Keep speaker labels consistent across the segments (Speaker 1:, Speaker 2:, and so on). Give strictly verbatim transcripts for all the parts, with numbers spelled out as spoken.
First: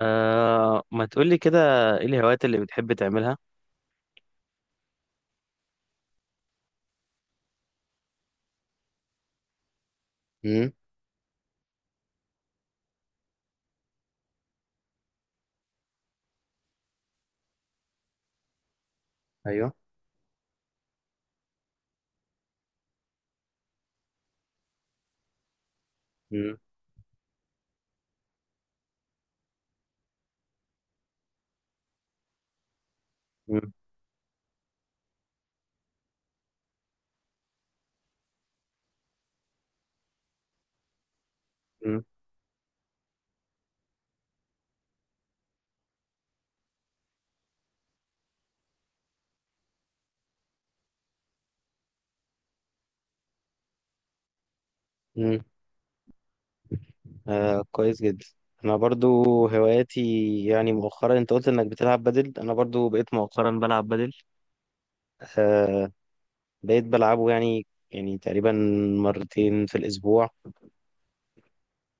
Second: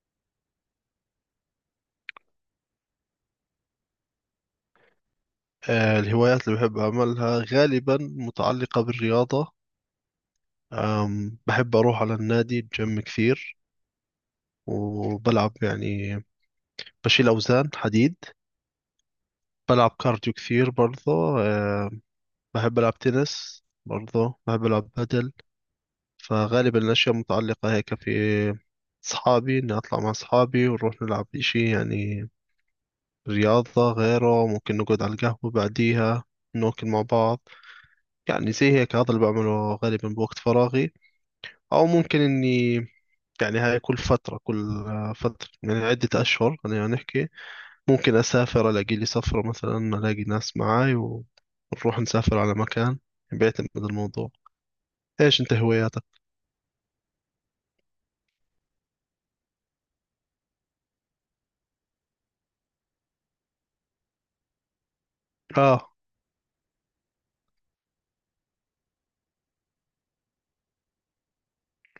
Speaker 1: آه، ما تقولي كده. ايه الهوايات اللي بتحب تعملها؟
Speaker 2: آه، الهوايات اللي بحب أعملها غالبا متعلقة بالرياضة.
Speaker 1: مم.
Speaker 2: أم، بحب أروح على النادي الجيم كثير وبلعب يعني بشيل أوزان حديد.
Speaker 1: ايوه.
Speaker 2: بلعب كارديو كثير برضه. آه، بحب ألعب تنس برضه بحب ألعب بدل.
Speaker 1: مم.
Speaker 2: فغالبا الأشياء متعلقة هيك في أصحابي، إني أطلع مع أصحابي ونروح نلعب إشي يعني
Speaker 1: مم.
Speaker 2: رياضة غيره. ممكن نقعد على القهوة بعديها ناكل مع بعض، يعني زي هيك هذا اللي بعمله غالبا بوقت فراغي. او
Speaker 1: مم.
Speaker 2: ممكن اني يعني هاي كل فترة كل آه، فترة يعني عدة اشهر خلينا نحكي، ممكن اسافر الاقي لي سفرة مثلا الاقي ناس معاي ونروح نسافر على مكان، بيعتمد الموضوع.
Speaker 1: مم.
Speaker 2: ايش انت هواياتك؟
Speaker 1: آه، كويس جدا. انا برضو، هواياتي، يعني مؤخرا انت قلت انك بتلعب بدل، انا برضو بقيت مؤخرا بلعب بدل. آه.
Speaker 2: اه،
Speaker 1: بقيت بلعبه، يعني يعني تقريبا مرتين في الاسبوع.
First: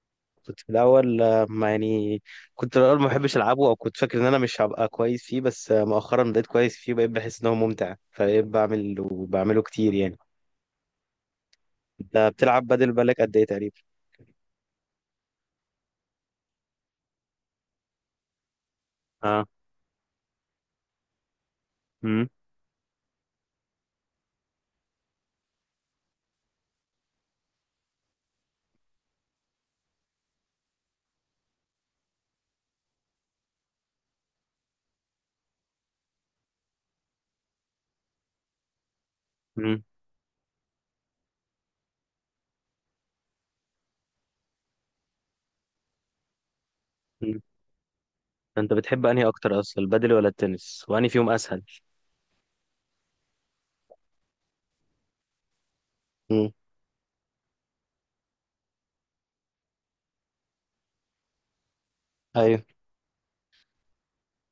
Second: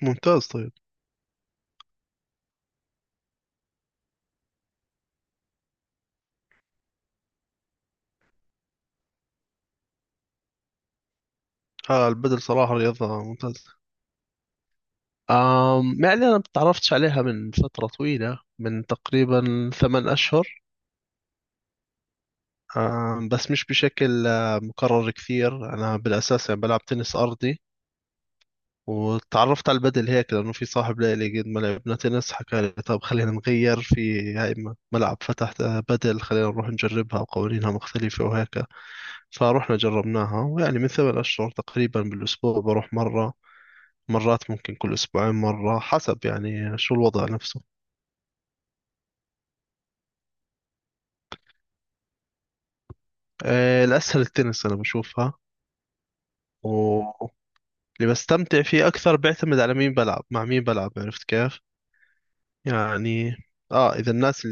Speaker 2: ممتاز
Speaker 1: كنت في
Speaker 2: طيب.
Speaker 1: الاول آه، ما يعني، كنت في الاول ما بحبش العبه او كنت فاكر ان انا مش هبقى كويس فيه، بس آه، مؤخرا بقيت كويس فيه، بقيت بحس ان هو ممتع، فبقيت بعمل وبعمله كتير يعني.
Speaker 2: اه،
Speaker 1: انت
Speaker 2: البدل
Speaker 1: بتلعب
Speaker 2: صراحة
Speaker 1: بدل بالك
Speaker 2: رياضة
Speaker 1: قد ايه تقريبا؟
Speaker 2: ممتازة. آم يعني أنا تعرفتش عليها من فترة طويلة، من
Speaker 1: اه.
Speaker 2: تقريبا ثمان أشهر.
Speaker 1: امم.
Speaker 2: آم بس مش بشكل آه، مكرر كثير. أنا بالأساس يعني بلعب تنس أرضي، واتعرفت على البدل هيك لأنه في صاحب لي اللي قد ما لعبنا تنس حكى لي طب خلينا نغير في هاي م- ملعب فتح بدل، خلينا نروح نجربها وقوانينها مختلفة وهيك. فروحنا
Speaker 1: امم.
Speaker 2: جربناها، ويعني من ثمان أشهر تقريبا بالأسبوع بروح مرة، مرات ممكن كل أسبوعين مرة حسب يعني شو الوضع
Speaker 1: امم.
Speaker 2: نفسه.
Speaker 1: انت بتحب انهي اكتر اصلا، البادل ولا التنس، وانهي فيهم اسهل؟
Speaker 2: آه، الأسهل التنس أنا بشوفها.
Speaker 1: امم.
Speaker 2: واللي بستمتع فيه أكثر بيعتمد على مين بلعب، مع مين بلعب، عرفت كيف
Speaker 1: ايوه.
Speaker 2: يعني. آه إذا الناس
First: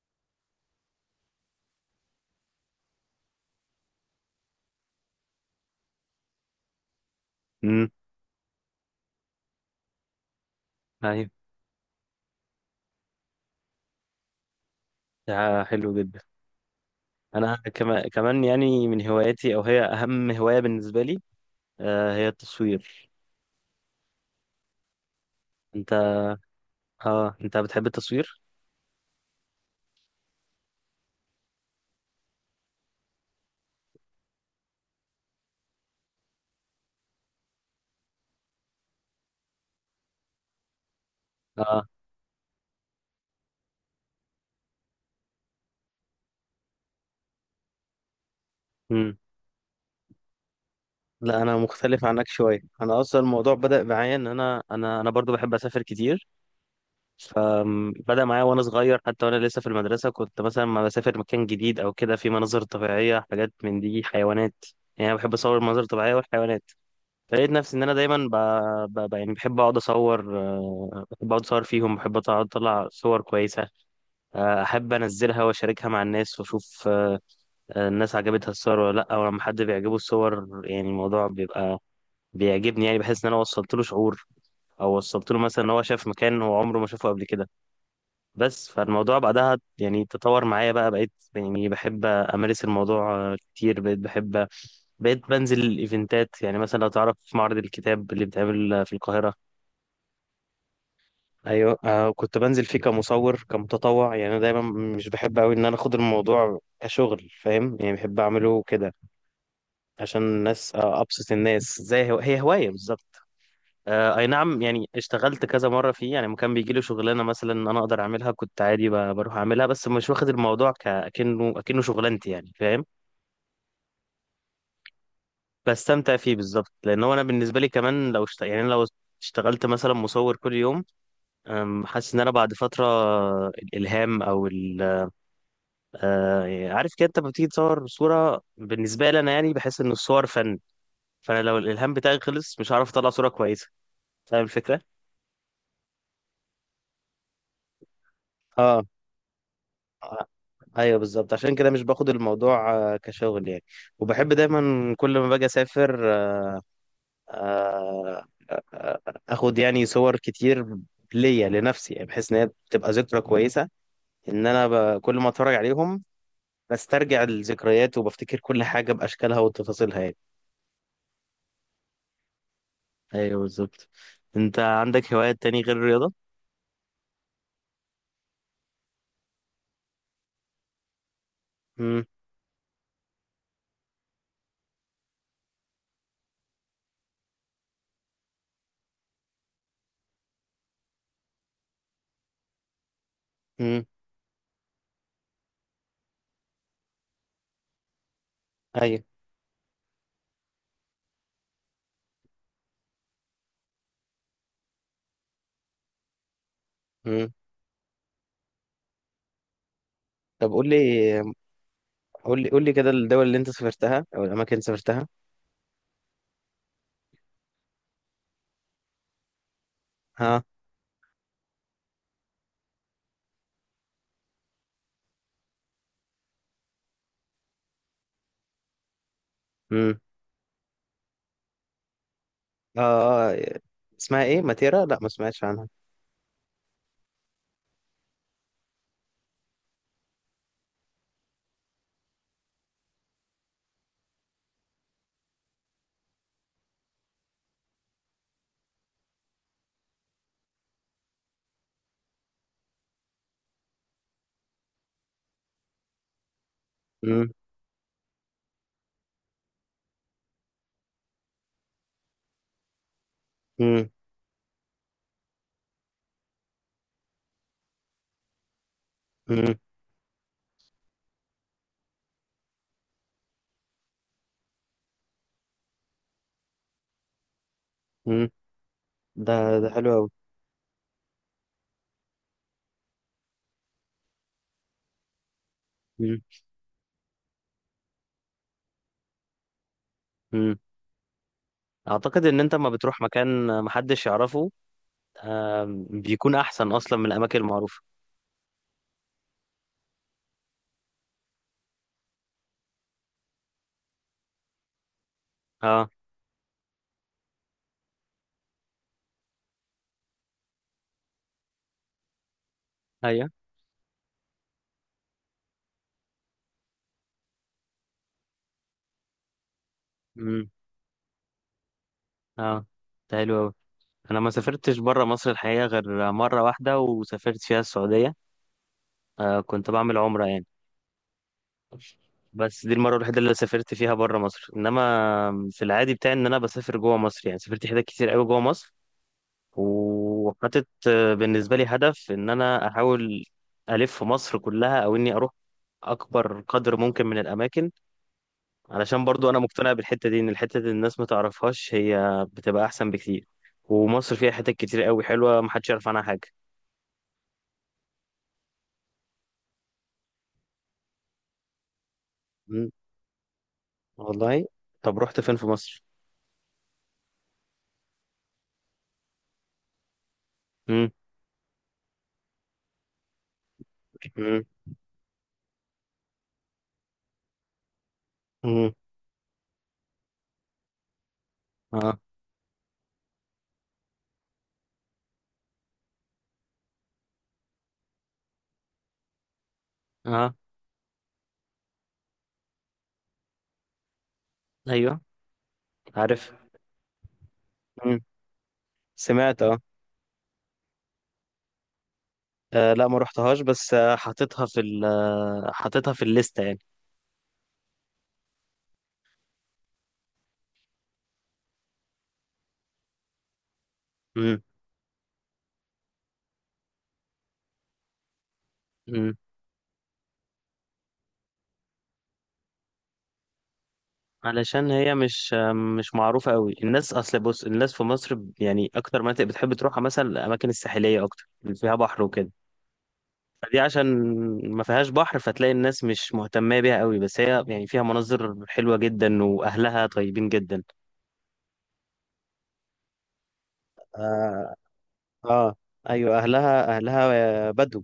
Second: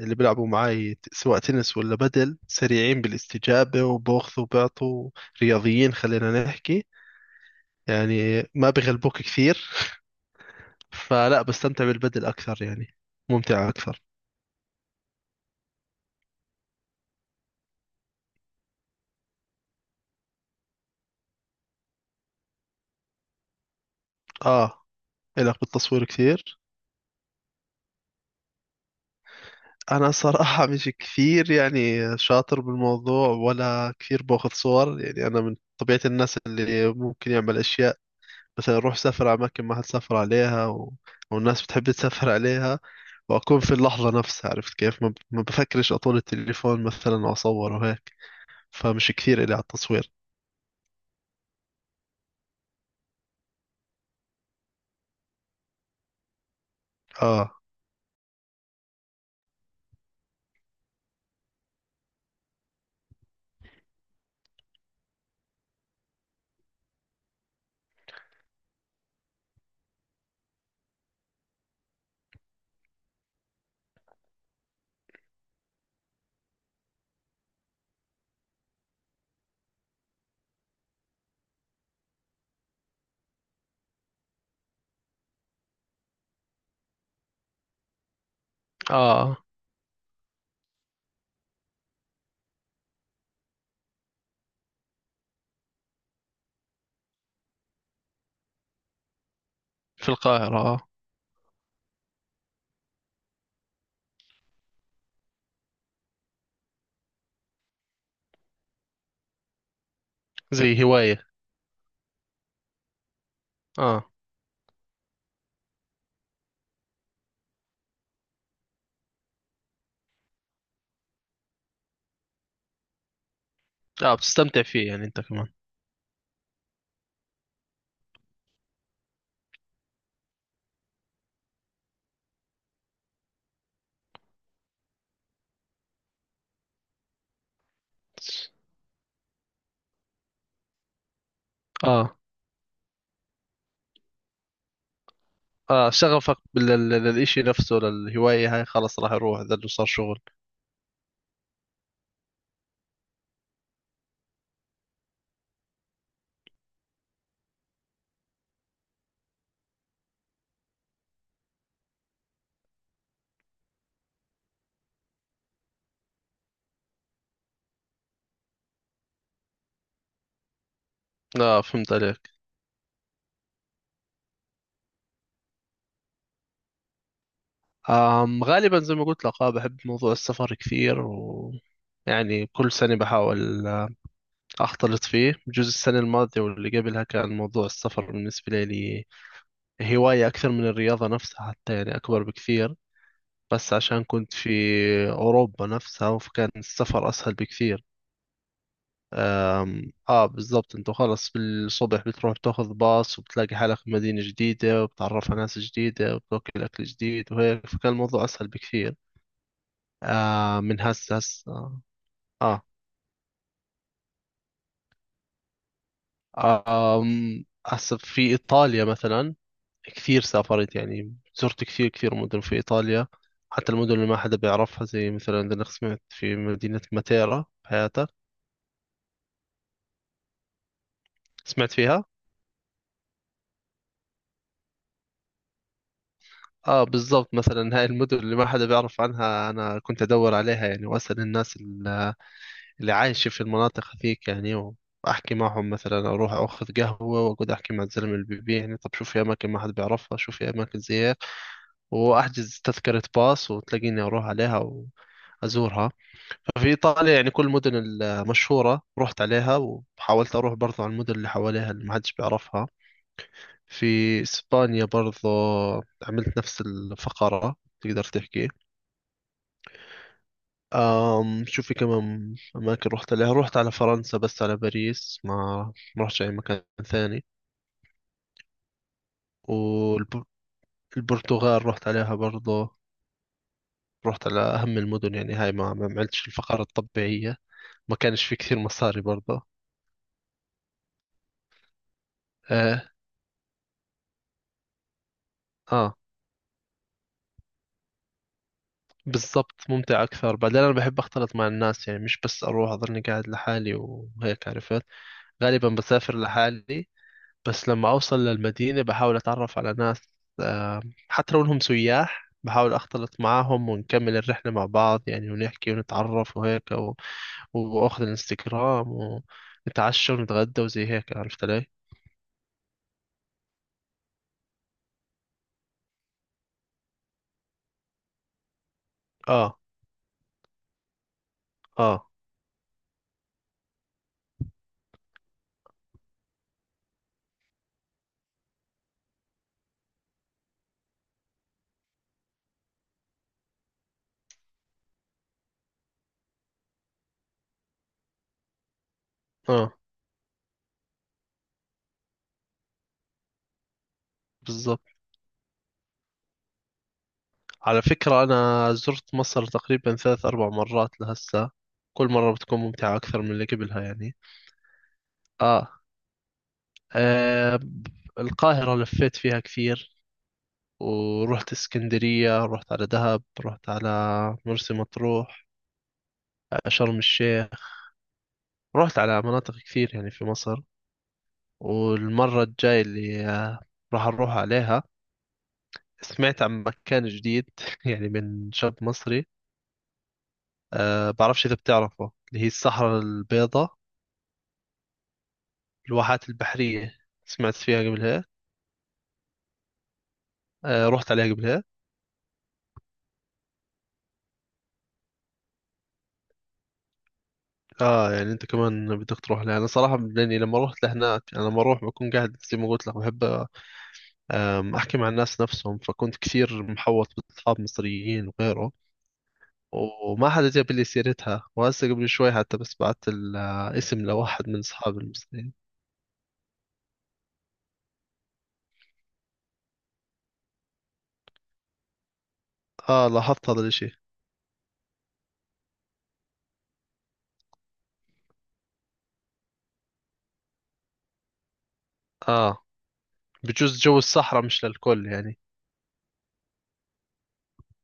Speaker 2: اللي بيلعبوا معاي ت- سواء تنس ولا بدل سريعين بالاستجابة وباخذوا وبعطوا، رياضيين خلينا نحكي،
Speaker 1: امم.
Speaker 2: يعني ما بغلبوك كثير
Speaker 1: ايوه.
Speaker 2: فلا بستمتع بالبدل أكثر يعني، ممتع أكثر.
Speaker 1: ده حلو جدا. انا كمان كمان، يعني من هواياتي، او هي اهم هواية بالنسبة لي، آه، هي التصوير.
Speaker 2: آه. إلك
Speaker 1: انت،
Speaker 2: بالتصوير كثير.
Speaker 1: اه انت بتحب التصوير؟
Speaker 2: أنا صراحة مش كثير يعني شاطر بالموضوع ولا كثير باخذ صور. يعني أنا من طبيعة الناس اللي ممكن يعمل أشياء، مثلا روح سافر على أماكن ما حد سافر عليها، و... والناس بتحب
Speaker 1: اه.
Speaker 2: تسافر عليها، واكون في اللحظة نفسها عرفت كيف، ما ب- ما بفكرش اطول التليفون مثلا واصور وهيك. فمش
Speaker 1: امم.
Speaker 2: كثير إلي على التصوير.
Speaker 1: لا انا مختلف عنك شوية، انا اصلا الموضوع بدأ معايا ان انا انا انا برضو بحب اسافر كتير.
Speaker 2: اه.
Speaker 1: فبدأ معايا وأنا صغير، حتى وأنا لسه في المدرسة كنت مثلا ما بسافر مكان جديد أو كده، في مناظر طبيعية، حاجات من دي، حيوانات. يعني أنا بحب أصور المناظر الطبيعية والحيوانات. فلقيت نفسي إن أنا دايما ب... ب... ب... يعني بحب أقعد أصور. آه، بحب أقعد أصور فيهم، بحب أقعد أطلع صور كويسة. آه، أحب أنزلها وأشاركها مع الناس وأشوف آه، آه، الناس عجبتها الصور ولا لأ. ولما حد بيعجبه الصور يعني الموضوع بيبقى بيعجبني، يعني بحس إن أنا وصلت له شعور، أو وصلت له مثلا إن هو شاف مكان هو عمره ما شافه قبل كده. بس فالموضوع
Speaker 2: اه،
Speaker 1: بعدها يعني تطور معايا بقى، بقيت يعني بحب أمارس الموضوع آه، كتير، بقيت بحب بقيت بنزل الإيفنتات. يعني مثلا لو تعرف معرض الكتاب اللي بيتعمل آه، في القاهرة.
Speaker 2: في القاهرة. اه،
Speaker 1: أيوة آه، كنت بنزل فيه كمصور كمتطوع، يعني أنا دايما مش بحب أوي إن أنا أخد الموضوع كشغل، فاهم يعني، بحب أعمله كده عشان الناس،
Speaker 2: زي
Speaker 1: آه،
Speaker 2: هواية.
Speaker 1: أبسط الناس، زي هو... هي هواية بالظبط.
Speaker 2: اه.
Speaker 1: آه، اي نعم، يعني اشتغلت كذا مره فيه، يعني لما كان بيجي لي شغلانه مثلا انا اقدر اعملها كنت عادي ب- بروح اعملها، بس مش واخد الموضوع كأنه اكنه شغلانتي، يعني فاهم.
Speaker 2: اه، بتستمتع فيه يعني انت كمان.
Speaker 1: بستمتع فيه بالظبط، لان هو انا بالنسبه لي كمان لو اشت... يعني أنا لو اشتغلت مثلا مصور كل يوم، أم، حاسس ان انا بعد فتره الالهام او ال... آه، عارف كده، انت لما بتيجي تصور صوره، بالنسبه لي انا يعني بحس ان الصور فن. فانا لو الالهام
Speaker 2: اه
Speaker 1: بتاعي خلص مش هعرف اطلع صوره كويسه، فاهم الفكره؟
Speaker 2: اه، شغفك بال- لل- للإشي نفسه، للهواية هاي
Speaker 1: اه.
Speaker 2: خلاص راح يروح اذا إنه صار شغل.
Speaker 1: ايوه بالظبط، عشان كده مش باخد الموضوع آه، كشغل يعني. وبحب دايما كل ما باجي اسافر آه، اخد يعني صور كتير ليا لنفسي، يعني بحيث ان هي بتبقى ذكرى كويسه ان انا ب... كل ما اتفرج عليهم بسترجع الذكريات وبفتكر كل حاجه باشكالها وتفاصيلها يعني.
Speaker 2: اه، فهمت عليك.
Speaker 1: ايوه بالظبط. انت عندك هوايات تاني غير الرياضه؟
Speaker 2: آم غالبا زي ما قلت لك، اه بحب موضوع السفر كثير، و
Speaker 1: امم.
Speaker 2: يعني كل سنة بحاول آه، أختلط فيه. بجوز السنة الماضية واللي قبلها كان موضوع السفر بالنسبة لي هواية أكثر من الرياضة نفسها حتى، يعني أكبر بكثير. بس
Speaker 1: امم.
Speaker 2: عشان كنت في أوروبا نفسها، فكان السفر أسهل بكثير.
Speaker 1: ايوه.
Speaker 2: أم آه بالضبط، أنت خلص بالصبح بتروح تاخذ باص وبتلاقي حالك في مدينة جديدة وبتعرف على ناس جديدة وبتاكل أكل
Speaker 1: امم.
Speaker 2: جديد وهيك، فكان الموضوع أسهل بكثير.
Speaker 1: طب
Speaker 2: آه
Speaker 1: قول
Speaker 2: من هسه
Speaker 1: لي،
Speaker 2: هسه آه
Speaker 1: قول لي
Speaker 2: آه
Speaker 1: قول لي كده الدول اللي انت سافرتها او الاماكن اللي سافرتها.
Speaker 2: آه، آم، هسه في إيطاليا مثلا، كثير
Speaker 1: ها.
Speaker 2: سافرت. يعني زرت كثير كثير مدن في إيطاليا، حتى المدن اللي ما حدا بيعرفها، زي مثلا أنا سمعت في مدينة ماتيرا. بحياتك
Speaker 1: امم.
Speaker 2: سمعت فيها؟
Speaker 1: اه. آه، اسمها ايه ماتيرا؟ لا ما سمعتش عنها.
Speaker 2: آه بالضبط. مثلا هاي المدن اللي ما حدا بيعرف عنها أنا كنت أدور عليها، يعني وأسأل الناس ال- اللي عايشة في المناطق هذيك يعني، وأحكي معهم. مثلا أروح أخذ قهوة وأقعد أحكي مع الزلمة اللي بيبيع، يعني طب شو في أماكن ما حدا بيعرفها، شو في أماكن زي هيك. وأحجز تذكرة باص وتلاقيني أروح عليها وأزورها. في إيطاليا يعني كل المدن المشهورة رحت عليها، وحاولت أروح برضو على المدن اللي حواليها اللي ما حدش بيعرفها. في
Speaker 1: مم.
Speaker 2: إسبانيا برضو عملت نفس الفقرة تقدر تحكي.
Speaker 1: مم.
Speaker 2: أم شو في كمان أماكن رحت عليها. رحت على فرنسا بس على باريس، ما ما رحتش أي مكان ثاني.
Speaker 1: مم. ده ده حلو قوي.
Speaker 2: والبرتغال رحت عليها برضو، رحت على أهم المدن يعني، هاي ما ما
Speaker 1: مم.
Speaker 2: عملتش الفقرة الطبيعية. ما كانش في كثير مصاري برضو.
Speaker 1: مم. اعتقد ان انت ما
Speaker 2: آه.
Speaker 1: بتروح مكان محدش يعرفه. آم،
Speaker 2: آه
Speaker 1: بيكون احسن اصلا من الاماكن المعروفه.
Speaker 2: بالضبط، ممتع أكثر. بعدين أنا بحب أختلط مع الناس يعني، مش بس أروح أظني قاعد لحالي وهيك عرفت. غالبا
Speaker 1: اه.
Speaker 2: بسافر لحالي، بس لما أوصل للمدينة بحاول أتعرف على ناس. آه، حتى لو إنهم سياح بحاول أختلط
Speaker 1: ايوه.
Speaker 2: معاهم ونكمل الرحلة مع بعض يعني، ونحكي ونتعرف وهيك، و... وأخذ الانستغرام، ونتعشى
Speaker 1: مم.
Speaker 2: ونتغدى وزي هيك، عرفت علي؟
Speaker 1: اه. ده حلو قوي. انا ما سافرتش بره مصر الحقيقه غير مره واحده، وسافرت فيها السعوديه. آه،
Speaker 2: آه
Speaker 1: كنت بعمل عمره يعني.
Speaker 2: آه
Speaker 1: بس دي المره الوحيده اللي سافرت فيها بره مصر، انما في العادي بتاعي ان انا بسافر جوه مصر، يعني سافرت حتت كتير قوي جوه مصر، وحاطط آه، بالنسبة لي هدف إن أنا أحاول ألف مصر كلها، أو إني أروح أكبر قدر ممكن من الأماكن. علشان برضو أنا مقتنع
Speaker 2: آه
Speaker 1: بالحتة دي، إن الحتة دي الناس ما تعرفهاش هي بتبقى أحسن بكتير. ومصر فيها حتت كتير
Speaker 2: بالضبط.
Speaker 1: قوي حلوة محدش يعرف عنها حاجة.
Speaker 2: على فكرة أنا زرت مصر تقريبا ثلاث أربع مرات لهسه. كل مرة بتكون
Speaker 1: مم.
Speaker 2: ممتعة أكثر من اللي قبلها يعني.
Speaker 1: والله. طب رحت فين في
Speaker 2: آه,
Speaker 1: مصر؟
Speaker 2: آه ب- القاهرة لفيت فيها كثير،
Speaker 1: مم.
Speaker 2: ورحت اسكندرية، رحت على دهب، رحت على
Speaker 1: مم.
Speaker 2: مرسى مطروح، آه، شرم الشيخ.
Speaker 1: مم.
Speaker 2: رحت على مناطق كثير يعني في مصر.
Speaker 1: آه.
Speaker 2: والمرة الجاية اللي آه راح أروح عليها، سمعت عن مكان جديد يعني من شاب مصري.
Speaker 1: آه.
Speaker 2: آه بعرفش إذا بتعرفه، اللي هي الصحراء البيضاء،
Speaker 1: أيوه
Speaker 2: الواحات
Speaker 1: عارف.
Speaker 2: البحرية. سمعت فيها
Speaker 1: مم.
Speaker 2: قبلها.
Speaker 1: سمعت آه.
Speaker 2: آه، رحت عليها قبلها.
Speaker 1: آه، لا ما رحتهاش، بس آه، حاططها في ال آه، حاططها في الليستة يعني.
Speaker 2: اه، يعني انت كمان بدك تروح لها. انا صراحة لاني لما رحت لهناك، انا لما اروح بكون قاعد زي ما قلت لك بحب
Speaker 1: مم.
Speaker 2: آم، احكي مع الناس نفسهم، فكنت كثير محوط باصحاب مصريين وغيره.
Speaker 1: مم.
Speaker 2: وما حدا جاب لي سيرتها، وهسه قبل شوي حتى بس بعت الاسم لواحد من
Speaker 1: علشان هي
Speaker 2: اصحابي
Speaker 1: مش
Speaker 2: المصريين.
Speaker 1: مش معروفة قوي. الناس، أصل بص، الناس في مصر ب- يعني أكتر مناطق بتحب تروحها مثلا الأماكن الساحلية، أكتر اللي فيها بحر وكده.
Speaker 2: اه، لاحظت
Speaker 1: فدي
Speaker 2: هذا
Speaker 1: عشان
Speaker 2: الاشي.
Speaker 1: ما فيهاش بحر فتلاقي الناس مش مهتمة بيها قوي، بس هي يعني فيها مناظر حلوة جدا وأهلها طيبين جدا.
Speaker 2: اه، بجوز جو الصحراء
Speaker 1: آه.
Speaker 2: مش للكل يعني.
Speaker 1: آه. أيوة، أهلها أهلها بدو،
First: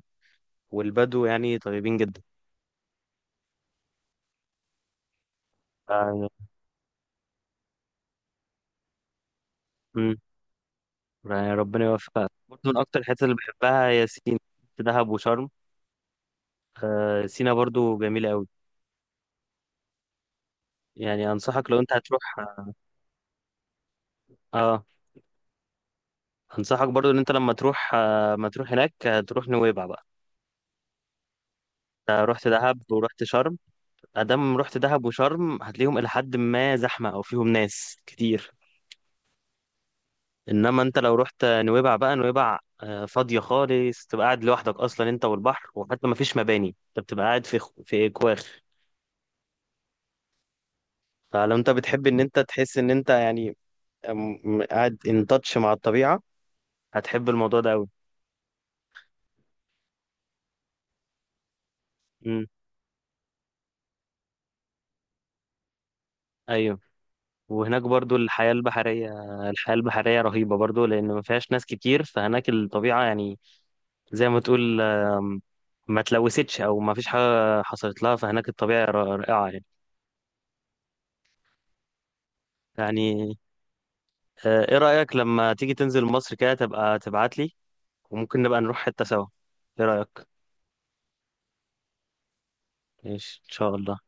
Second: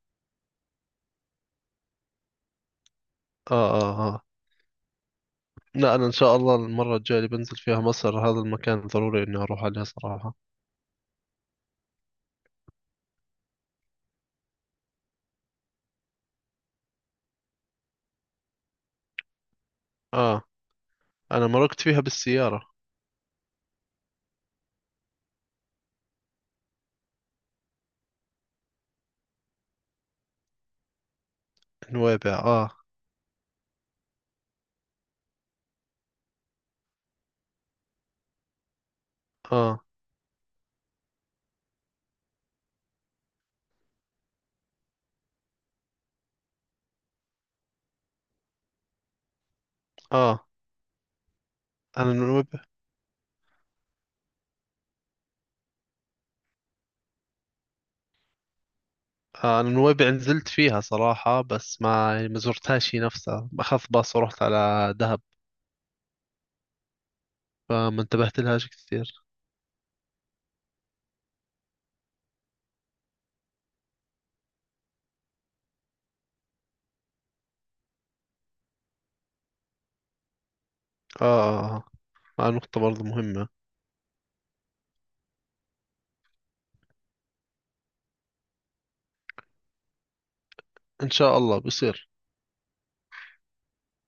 Speaker 1: والبدو يعني طيبين جدا.
Speaker 2: اه. اه. آه. لا أنا إن
Speaker 1: آه.
Speaker 2: شاء الله المرة الجاية اللي بنزل فيها مصر هذا المكان ضروري إني أروح عليه
Speaker 1: مم.
Speaker 2: صراحة.
Speaker 1: يعني ربنا يوفقها. برضه من أكتر الحتت اللي بحبها هي سينا، دهب وشرم. آه، سينا برضو جميلة قوي،
Speaker 2: آه.
Speaker 1: يعني
Speaker 2: أنا
Speaker 1: انصحك لو
Speaker 2: مرقت
Speaker 1: انت
Speaker 2: فيها
Speaker 1: هتروح.
Speaker 2: بالسيارة.
Speaker 1: اه. انصحك برضو ان انت لما تروح آه، ما تروح هناك، آه، تروح نويبع بقى. انت
Speaker 2: نويبع.
Speaker 1: رحت
Speaker 2: آه
Speaker 1: دهب ورحت شرم، ادام رحت دهب وشرم هتلاقيهم الى حد ما زحمه او فيهم ناس كتير.
Speaker 2: آه
Speaker 1: انما انت لو رحت نويبع بقى، نويبع آه، فاضيه خالص، تبقى قاعد لوحدك اصلا انت والبحر، وحتى ما فيش مباني، انت بتبقى قاعد في خ- في كواخ.
Speaker 2: آه
Speaker 1: فلو انت بتحب
Speaker 2: أنا
Speaker 1: ان انت
Speaker 2: نويبع
Speaker 1: تحس ان انت يعني آم، قاعد ان تاتش مع الطبيعه، هتحب الموضوع ده قوي.
Speaker 2: آه أنا نويبع نزلت فيها صراحة، بس ما يعني ما
Speaker 1: امم.
Speaker 2: زرتهاش هي نفسها. أخذت باص ورحت على دهب
Speaker 1: ايوه. وهناك
Speaker 2: فما
Speaker 1: برضو
Speaker 2: انتبهت
Speaker 1: الحياة
Speaker 2: لهاش
Speaker 1: البحرية.
Speaker 2: كثير.
Speaker 1: الحياة البحرية رهيبة برضو، لأن ما فيهاش ناس كتير فهناك الطبيعة يعني، زي ما تقول آم، ما تلوثتش أو ما فيش حاجة حصلت لها، فهناك الطبيعة ر- رائعة يعني.
Speaker 2: آه آه آه آه، آه، نقطة برضه
Speaker 1: يعني
Speaker 2: مهمة.
Speaker 1: آه، إيه رأيك لما تيجي تنزل مصر كده تبقى تبعت لي، وممكن نبقى نروح حتة سوا، إيه رأيك؟
Speaker 2: إن شاء الله بيصير.
Speaker 1: ماشي إن شاء الله.